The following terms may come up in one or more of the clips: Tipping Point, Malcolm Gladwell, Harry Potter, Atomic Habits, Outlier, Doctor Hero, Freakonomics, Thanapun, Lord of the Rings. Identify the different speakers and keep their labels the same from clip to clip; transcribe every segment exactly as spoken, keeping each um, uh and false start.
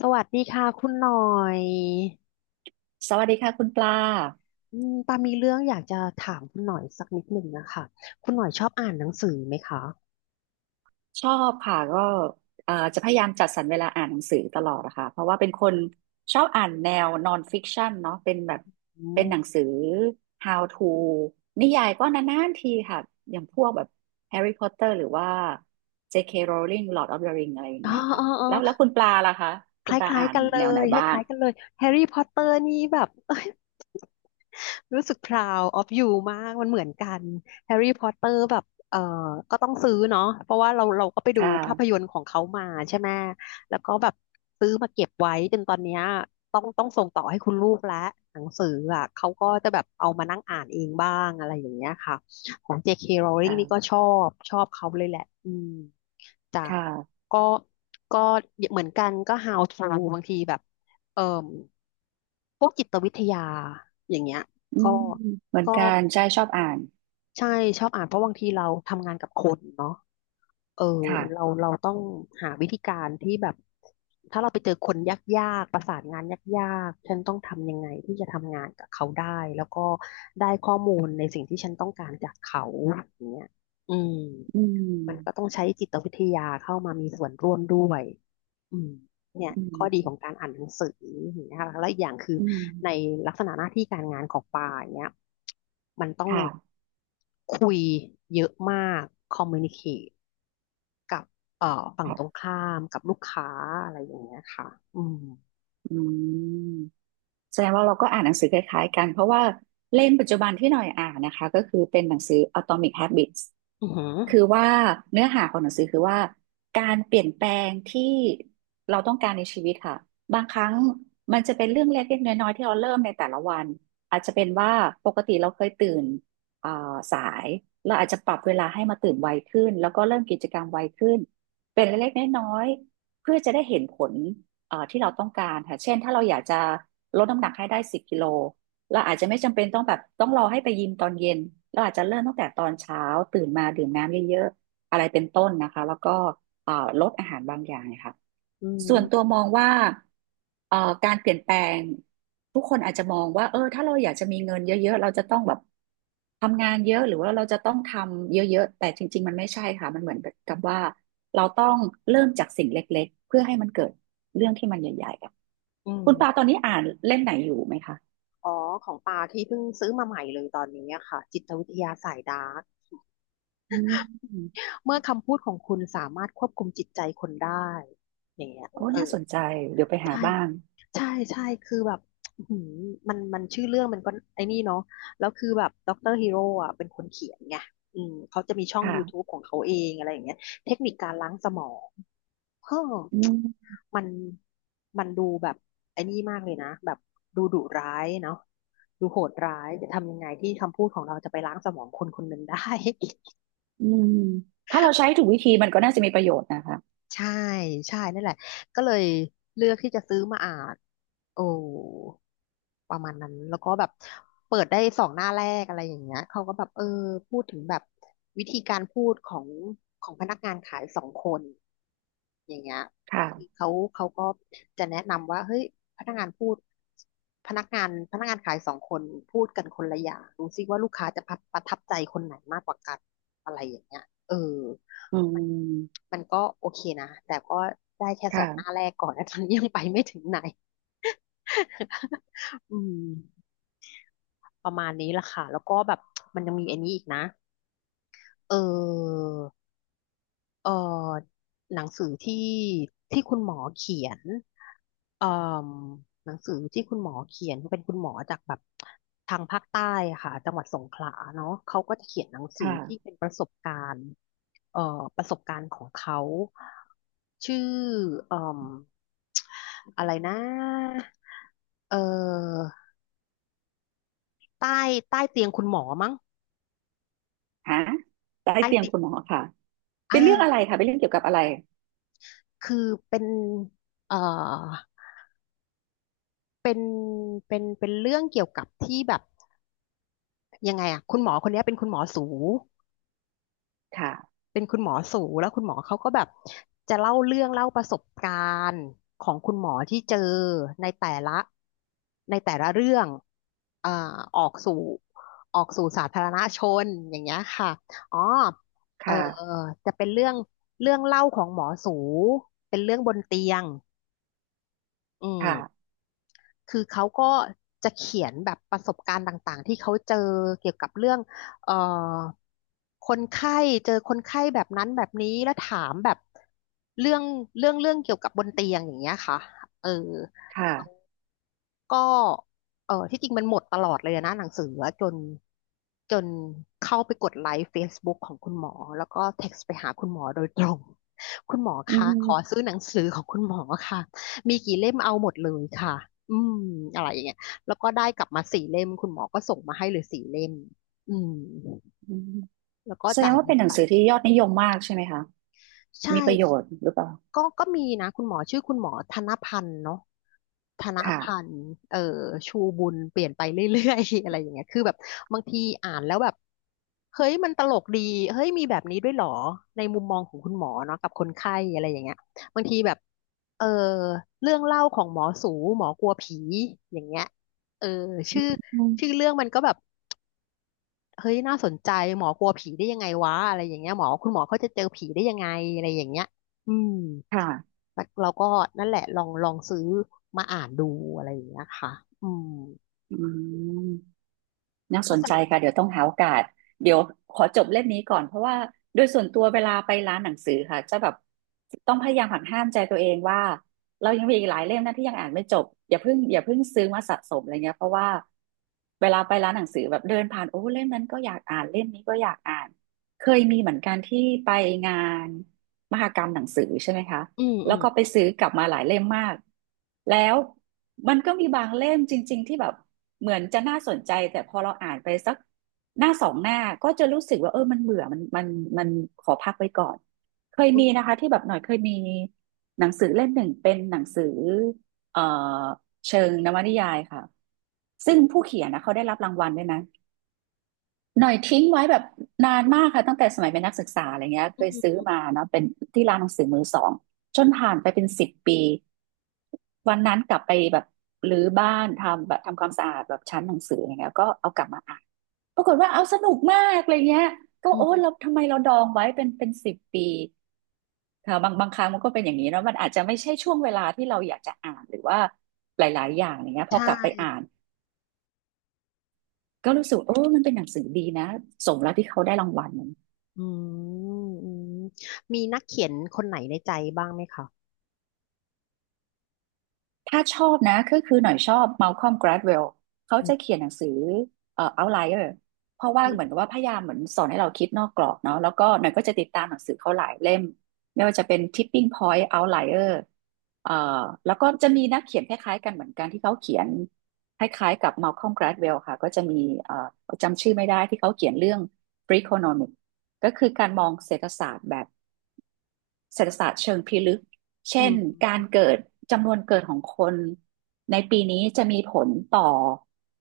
Speaker 1: สวัสดีค่ะคุณหน่อย
Speaker 2: สวัสดีค่ะคุณปลา
Speaker 1: อืมปามีเรื่องอยากจะถามคุณหน่อยสักนิดหนึ่งนะคะคุณหน่อยชอบอ่านหนังสือไหมคะ
Speaker 2: ชอบค่ะก็เอ่อจะพยายามจัดสรรเวลาอ่านหนังสือตลอดนะคะเพราะว่าเป็นคนชอบอ่านแนวนอนฟิกชั o นเนาะเป็นแบบ
Speaker 1: อื
Speaker 2: เป็นหนัง
Speaker 1: ม
Speaker 2: สือ How to นิยายก็นานๆทีค่ะอย่างพวกแบบ Harry Potter หรือว่า เจ เค. Rowling Lord of the Ring อะไรอย่าง
Speaker 1: อ๋อ
Speaker 2: เงี้ยค่ะ
Speaker 1: อ๋อ
Speaker 2: แล้วแล้วคุณปลาล่ะคะ
Speaker 1: ค
Speaker 2: คุ
Speaker 1: ล
Speaker 2: ณปลา
Speaker 1: ้าย
Speaker 2: อ่า
Speaker 1: ๆ
Speaker 2: น
Speaker 1: กันเล
Speaker 2: แนวไหน
Speaker 1: ยค
Speaker 2: บ้าง
Speaker 1: ล้ายๆกันเลยแฮร์รี่พอตเตอร์นี่แบบ เอ้ยรู้สึก proud of you มากมันเหมือนกันแฮร์รี่พอตเตอร์แบบเออก็ต้องซื้อเนาะเพราะว่าเราเราก็ไป
Speaker 2: ค
Speaker 1: ดูภาพย
Speaker 2: ่ะ
Speaker 1: นตร์ของเขามาใช่ไหมแล้วก็แบบซื้อมาเก็บไว้จนตอนเนี้ยต้องต้องส่งต่อให้คุณลูกแล้วหนังสืออ่ะเขาก็จะแบบเอามานั่งอ่านเองบ้างอะไรอย่างเงี้ยค่ะของ เจ โดท เค โดท. Rowling
Speaker 2: ค่ะ
Speaker 1: นี่ก็ชอบชอบเขาเลยแหละอืม จ้ะ
Speaker 2: ค่ะ
Speaker 1: ก็ก็เหมือนกันก็ how to บางทีแบบเอ่อพวกจิตวิทยาอย่างเงี้ย
Speaker 2: อื
Speaker 1: ก็
Speaker 2: มเหมือน
Speaker 1: ก็
Speaker 2: กันใช่ชอบอ่าน
Speaker 1: ใช่ชอบอ่านเพราะบางทีเราทำงานกับคนเนาะเออเรา
Speaker 2: ค่ะ
Speaker 1: เราต้องหาวิธีการที่แบบถ้าเราไปเจอคนยากๆประสานงานยากๆฉันต้องทำยังไงที่จะทำงานกับเขาได้แล้วก็ได้ข้อมูลในสิ่งที่ฉันต้องการจากเขาอย่างเงี้ยอืม
Speaker 2: อื
Speaker 1: มันก็ต้
Speaker 2: ม
Speaker 1: องใช้จิตวิทยาเข้ามามีส่วนร่วมด้วยอืมเนี่ย
Speaker 2: อื
Speaker 1: ข้อดีข
Speaker 2: ม
Speaker 1: องการอ่านหนังสืออย่างเงี้ยค่ะแล้วอีกอย่างคือ
Speaker 2: อืม
Speaker 1: ในลักษณะหน้าที่การงานของปาอย่างเนี้ยมันต้อง
Speaker 2: ค่ะ
Speaker 1: คุยเยอะมากคอมมูนิเคตกับเอ่อ
Speaker 2: ค
Speaker 1: ฝั่ง
Speaker 2: รั
Speaker 1: ตรง
Speaker 2: บ
Speaker 1: ข้ามกับลูกค้าอะไรอย่างเงี้ยค่ะอืม
Speaker 2: อืมแสดงว่าเราก็อ่านหนังสือคล้ายๆกันเพราะว่าเล่มปัจจุบันที่หน่อยอ่านนะคะก็คือเป็นหนังสือ Atomic Habits
Speaker 1: อือหือ
Speaker 2: คือว่าเนื้อหาของหนังสือคือว่าการเปลี่ยนแปลงที่เราต้องการในชีวิตค่ะบางครั้งมันจะเป็นเรื่องเล็กๆน้อยๆที่เราเริ่มในแต่ละวันอาจจะเป็นว่าปกติเราเคยตื่นอ่าสายเราอาจจะปรับเวลาให้มาตื่นไวขึ้นแล้วก็เริ่มกิจกรรมไวขึ้นเป็นเล็กๆน้อยๆเพื่อจะได้เห็นผลเอ่อที่เราต้องการค่ะเช่นถ้าเราอยากจะลดน้ำหนักให้ได้สิบกิโล เราอาจจะไม่จำเป็นต้องแบบต้องรอให้ไปยิมตอนเย็นเราอาจจะเริ่มตั้งแต่ตอนเช้าตื่นมาดื่มน้ำเยอะๆอะไรเป็นต้นนะคะแล้วก็เอ่อลดอาหารบางอย่างนีค่ะ
Speaker 1: อื
Speaker 2: ส่วนตัว
Speaker 1: ม
Speaker 2: มองว่าเอ่อการเปลี่ยนแปลงทุกคนอาจจะมองว่าเออถ้าเราอยากจะมีเงินเยอะๆเราจะต้องแบบทำงานเยอะหรือว่าเราจะต้องทำเยอะๆแต่จริงๆมันไม่ใช่ค่ะมันเหมือนกับว่าเราต้องเริ่มจากสิ่งเล
Speaker 1: อืม
Speaker 2: ็
Speaker 1: อ๋อของปาที่เพิ่งซื้อมาใหม่เลยตอนนี้อะค่ะ จิตวิทยาสายดาร์ก
Speaker 2: อืม
Speaker 1: เมื่อคำพูดของคุณสามารถควบคุมจิตใจคนได้อย่างเงี้ย
Speaker 2: โอ้
Speaker 1: เอ
Speaker 2: น่า
Speaker 1: อ
Speaker 2: สนใจเดี๋ยวไปหา
Speaker 1: ใช่
Speaker 2: บ้าง
Speaker 1: ใช่ ใช่ คือแบบอื้อหือมันมันชื่อเรื่องมันก็ไอ้นี่เนาะแล้วคือแบบด็อกเตอร์ฮีโร่อ่ะเป็นคนเขียนไงอืมเขาจะมีช่อง
Speaker 2: ค่ะ
Speaker 1: YouTube ของเขาเองอะไรอย่างเงี้ยเทคนิคการล้างสมองเฮ้อ
Speaker 2: อืม
Speaker 1: มันมันดูแบบไอ้นี่มากเลยนะ แบบดูดุร้ายเนาะดูโหดร้าย จะทำยังไงที่คำพูดของเราจะไปล้างสมองคนคนหนึ่งได้
Speaker 2: อืมถ้าเราใช้ถูกวิธีมันก็น่าจะมีประโยชน์นะคะ
Speaker 1: ใช่ใช่นั่นแหละก็เลยเลือกที่จะซื้อมาอ่านโอ้ประมาณนั้นแล้วก็แบบเปิดได้สองหน้าแรกอะไรอย่างเงี้ยเขาก็แบบเออพูดถึงแบบวิธีการพูดของของพนักงานขายสองคนอย่างเงี้ยคือ
Speaker 2: ค่ะ
Speaker 1: เขาเขาก็จะแนะนำว่าเฮ้ยพนักงานพูดพนักงานพนักงานขายสองคนพูดกันคนละอย่างดูซิว่าลูกค้าจะประประทับใจคนไหนมากกว่ากันอะไรอย่างเงี้ยเออ
Speaker 2: อืม
Speaker 1: มันก็โอเคนะแต่ก็ได้แค่สองหน้า
Speaker 2: ค่ะ
Speaker 1: แรกก่อนนะ ตอนนี้ยังไปไม่ถึงไหน อืมประมาณนี้ละค่ะแล้วก็แบบมันยังมีอันนี้อีกนะเออ เอ่อหนังสือที่ที่คุณหมอเขียนเอ่อหนังสือที่คุณหมอเขียนเป็นคุณหมอจากแบบทางภาคใต้อะค่ะจังหวัดสงขลาเนาะเขาก็จะเขียนหนังสือ
Speaker 2: ค่ะ
Speaker 1: ที่เป็นประสบการณ์เอ่อประสบการณ์ของเขาชื่อเอ่มอะไรนะเอ่อใต้ใต้เตียงคุณหมอมั้ง
Speaker 2: หาใต้
Speaker 1: ใต้
Speaker 2: เตียง
Speaker 1: ติด
Speaker 2: คุณหมอค่ะเป็
Speaker 1: อ่า
Speaker 2: นเรื่องอะไรค่ะเป็นเรื่องเกี่ยวกับอะไร
Speaker 1: คือเป็นเอ่อ เป็นเป็นเป็นเรื่องเกี่ยวกับที่แบบยังไงอะคุณหมอคนเนี้ยเป็นคุณหมอสู
Speaker 2: ค่ะ
Speaker 1: เป็นคุณหมอสูแล้วคุณหมอเขาก็แบบจะเล่าเรื่องเล่าประสบการณ์ของคุณหมอที่เจอในแต่ละในแต่ละเรื่องอ่าออกสู่ออกสู่สาธารณชนอย่างเงี้ยค่ะอ๋อเออ
Speaker 2: ค่ะ
Speaker 1: จะเป็นเรื่องเรื่องเล่าของหมอสูเป็นเรื่องบนเตียงอืม
Speaker 2: ค่ะ
Speaker 1: คือเขาก็จะเขียนแบบประสบการณ์ต่างๆที่เขาเจอเกี่ยวกับเรื่องเอ่อคนไข้เจอคนไข้แบบนั้นแบบนี้แล้วถามแบบเรื่องเรื่องเรื่องเกี่ยวกับบนเตียงอย่างเงี้ยค่ะเออ
Speaker 2: ค่ะ
Speaker 1: ก็เออที่จริงมันหมดตลอดเลยนะหนังสืออะจนจนเข้าไปกดไลค์ Facebook ของคุณหมอแล้วก็เท็กซ์ไปหาคุณหมอโดยตรง คุณหมอ
Speaker 2: อื
Speaker 1: คะขอ
Speaker 2: ม
Speaker 1: ซื้อหนังสือของคุณหมอค่ะมีกี่เล่มเอาหมดเลยค่ะอืมอะไรอย่างเงี้ยแล้วก็ได้กลับมาสี่เล่มคุณหมอก็ส่งมาให้เลยสี่เล่มอืม
Speaker 2: อืม
Speaker 1: แล้วก็
Speaker 2: แสด
Speaker 1: จ่า
Speaker 2: ง
Speaker 1: ย
Speaker 2: ว่า
Speaker 1: เงิ
Speaker 2: เป็
Speaker 1: น
Speaker 2: นหนัง
Speaker 1: ไป
Speaker 2: สือที่ยอดนิยมมากใช่ไหมคะ
Speaker 1: ใช่
Speaker 2: มีประโยชน์หรือเปล่า
Speaker 1: ก็ก็มีนะคุณหมอชื่อคุณหมอธนพันธ์เนาะธน
Speaker 2: ค่ะ
Speaker 1: พันธ์เอ่อชูบุญเปลี่ยนไปเรื่อยๆ อะไรอย่างเงี้ยคือแบบบางทีอ่านแล้วแบบเฮ้ยมันตลกดีเฮ้ยมีแบบนี้ด้วยเหรอในมุมมองของคุณหมอเนาะกับคนไข้อะไรอย่างเงี้ยบางทีแบบเออเรื่องเล่าของหมอสูหมอกลัวผีอย่างเงี้ยเออชื่อ
Speaker 2: อื
Speaker 1: ชื่อ
Speaker 2: ม
Speaker 1: เรื่องมันก็แบบ เฮ้ยน่าสนใจหมอกลัวผีได้ยังไงวะอะไรอย่างเงี้ยหมอคุณหมอเขาจะเจอผีได้ยังไงอะไรอย่างเงี้ยอืม
Speaker 2: ค่ะ
Speaker 1: แล้วเราก็นั่นแหละลองลองซื้อมาอ่านดูอะไรอย่างเงี้ยค่ะอืม
Speaker 2: อืม น่าส
Speaker 1: ก็
Speaker 2: น
Speaker 1: ส
Speaker 2: ใจ
Speaker 1: นุก
Speaker 2: ค่ะเดี๋ยวต้องหาโอกาสเดี๋ยวขอจบเล่มนี้ก่อนเพราะว่าโดยส่วนตัวเวลาไปร้านหนังสือค่ะจะแบบต้องพยายามหักห้ามใจตัวเองว่าเรายังมีอีกหลายเล่มนะที่ยังอ่านไม่จบอย่าเพิ่งอย่าเพิ่งซื้อมาสะสมอะไรเงี้ยเพราะว่าเวลาไปร้านหนังสือแบบเดินผ่านโอ้เล่มนั้นก็อยากอ่านเล่มนี้ก็อยากอ่านเคยมีเหมือนกันที่ไปงานมหกรรมหนังสือใช่ไหมคะ
Speaker 1: อืมอื
Speaker 2: แล้ว
Speaker 1: ม
Speaker 2: ก็ไปซื้อกลับมาหลายเล่มมาก แล้วมันก็มีบางเล่มจริงๆที่แบบเหมือนจะน่าสนใจแต่พอเราอ่านไปสักหน้าสองหน้าก็จะรู้สึกว่าเออมันเบื่อมันมันมันขอพักไว้ก่อนเคย
Speaker 1: อื
Speaker 2: มี
Speaker 1: ม
Speaker 2: นะคะที่แบบหน่อยเคยมีหนังสือเล่มหนึ่งเป็นหนังสือเอ่อเชิงนวนิยายค่ะซึ่งผู้เขียนนะเขาได้รับรางวัลด้วยนะ หน่อยทิ้งไว้แบบนานมากค่ะตั้งแต่สมัยเป็นนักศึกษาอะไรเงี้ยเค
Speaker 1: อื
Speaker 2: ยซื้อ
Speaker 1: ม
Speaker 2: มาเนาะเป็นที่ร้านหนังสือมือสองจนผ่านไปเป็นสิบปีวันนั้นกลับไปแบบรื้อบ้านทำแบบทำความสะอาดแบบชั้นหนังสืออะไรเงี้ยก็เอากลับมาอ่านปรากฏว่าเอาสนุกมากอะไรเงี้ยก็
Speaker 1: อื
Speaker 2: โอ้เรา
Speaker 1: ม
Speaker 2: ทำไมเราดองไว้เป็นเป็นสิบปีค่ะบางบางครั้งมันก็เป็นอย่างนี้เนาะมันอาจจะไม่ใช่ช่วงเวลาที่เราอยากจะอ่านหรือว่าหลายๆอย่างอย่างเงี้ย
Speaker 1: ใช
Speaker 2: พอกลับไป
Speaker 1: ่
Speaker 2: อ่านก็รู้สึกเออมันเป็นหนังสือดีนะสมแล้วที่เขาได้รางวัล
Speaker 1: อืมอืมมีนักเขียนคนไหนในใจบ้างไหมคะ
Speaker 2: ถ้าชอบนะก็คือหน่อยชอบมัลคอมก g า d w e ลเขา
Speaker 1: อื
Speaker 2: จะเขี
Speaker 1: ม
Speaker 2: ยนหนังสือเอ่อ Outlier เพราะว่า
Speaker 1: อื
Speaker 2: เห
Speaker 1: ม
Speaker 2: มือนกับว่าพยายามเหมือนสอนให้เราคิดนอกกรอบเนาะแล้วก็หน่อยก็จะติดตามหนังสือเขาหลายเล่มไม่ว่าจะเป็น Tipping Point Outlier เอ่อแล้วก็จะมีนักเขียนคล้ายๆกันเหมือนกันที่เขาเขียนคล้ายๆกับมัลคอมก g า d w e ลค่ะก็จะมีเอ่อจำชื่อไม่ได้ที่เขาเขียนเรื่อง Freakonomics ก็คือการมองเศรษฐศาสตร์แบบ เศรษฐศาสตร์เชิงพิลึกเช่
Speaker 1: อื
Speaker 2: นการ
Speaker 1: ม
Speaker 2: เกิดจำนวนเกิดของคนในปีนี้จะมีผลต่อ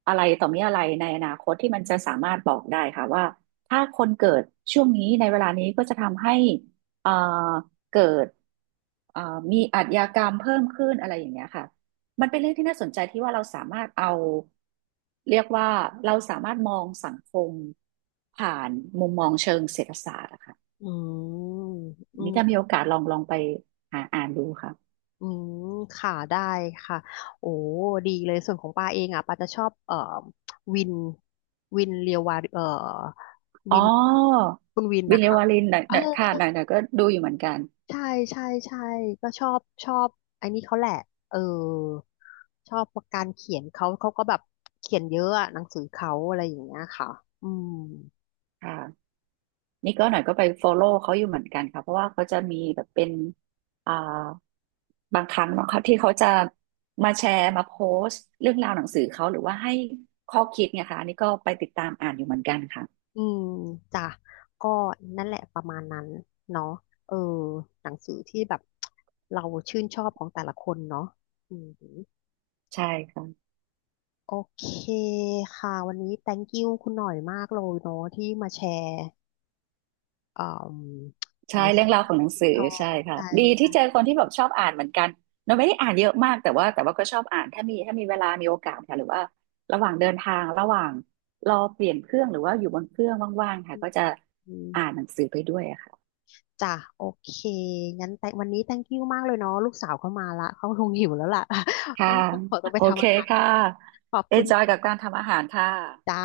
Speaker 2: อะไรต่อมีอะไรในอนาคตที่มันจะสามารถบอกได้ค่ะว่าถ้าคนเกิดช่วงนี้ในเวลานี้ก็จะทำให้เอ่อเกิดเอ่อมีอาชญากรรมเพิ่มขึ้นอะไรอย่างเงี้ยค่ะมันเป็นเรื่องที่น่าสนใจที่ว่าเราสามารถเอาเรียกว่าเราสามารถมองสังคมผ่านมุมมองเชิงเศรษฐศาสตร์นะคะ
Speaker 1: อื
Speaker 2: นี่
Speaker 1: ม
Speaker 2: ถ้ามีโอกาสลองลองไปหาอ่านดูค่ะ
Speaker 1: อืม ค่ะ ได้ค่ะ โอ้ ดีเลย ส่วนของปาเองอ่ะปาจะชอบ เอ่อวินวินเรียววาเอ่อ
Speaker 2: อ๋อ
Speaker 1: วิน คุณวิน
Speaker 2: บิล
Speaker 1: นะ
Speaker 2: เล
Speaker 1: คะ
Speaker 2: วารินหน่อย
Speaker 1: เอ
Speaker 2: ห
Speaker 1: อ
Speaker 2: น่อยค่ะ
Speaker 1: เอ
Speaker 2: หน่อ
Speaker 1: อ
Speaker 2: ยหน่อยก็ดูอยู่เหมือนกัน
Speaker 1: ใช่ใช่ใช่ก็ชอบชอบไอ้นี่เขาแหละ เออ ชอบการเขียนเขา เขาก็แบบเขียนเยอะอะหนังสือเขาอะไรอย่างเงี้ยค่ะอืม
Speaker 2: ค่ะนี่ก็หน่อยก็ไป follow เขาอยู่เหมือนกันค่ะ เพราะว่าเขาจะมีแบบเป็นอ่าบางครั้งเนาะค่ะที่เขาจะมาแชร์มาโพสต์เรื่องราวหนังสือเขาหรือว่าให้ข้อคิดเนี่ยค่ะอันนี่ก็ไปติดตามอ่านอยู่เหมือนกันค่ะ
Speaker 1: อืมจ้ะก็นั่นแหละประมาณนั้นเนาะเออหนังสือที่แบบเราชื่นชอบของแต่ละคนเนาะอืม
Speaker 2: ใช่ค่ะ
Speaker 1: โอเคค่ะวันนี้ thank you คุณหน่อยมากเลยเนาะที่มาแชร์เอ่มห
Speaker 2: ใช่
Speaker 1: นังสื
Speaker 2: เรื่อ
Speaker 1: อ
Speaker 2: งราวของ
Speaker 1: ที่
Speaker 2: หนัง
Speaker 1: ชื่น
Speaker 2: สือ
Speaker 1: ชอ
Speaker 2: ใช่
Speaker 1: บ
Speaker 2: ค่ะ
Speaker 1: ใช่
Speaker 2: ดีที่
Speaker 1: ใช่
Speaker 2: เจอคนที่แบบชอบอ่านเหมือนกันเราไม่ได้อ่านเยอะมากแต่ว่าแต่ว่าก็ชอบอ่านถ้ามีถ้ามีเวลามีโอกาสค่ะหรือว่าระหว่างเดินทางระหว่างรอเปลี่ยนเครื่องหรือว่าอยู่บนเครื่องว่างๆค่ะ
Speaker 1: อื
Speaker 2: ก็
Speaker 1: ม
Speaker 2: จะ
Speaker 1: อืม
Speaker 2: อ่านหนังสือไปด้วยอะค่ะ
Speaker 1: จ้ะโอเคงั้นแต่วันนี้ thank you มากเลยเนาะลูกสาวเข้ามาละเขาคงหิวแล้วล่ะ
Speaker 2: ค่ะ
Speaker 1: ต้องต้องขอตัวไป
Speaker 2: โอ
Speaker 1: ทำ
Speaker 2: เค
Speaker 1: อาหาร
Speaker 2: ค่ะ
Speaker 1: ขอบ
Speaker 2: e
Speaker 1: คุ
Speaker 2: น
Speaker 1: ณ
Speaker 2: จอยกับ
Speaker 1: ค่ะ
Speaker 2: การทำอาหารค่ะ
Speaker 1: จ้า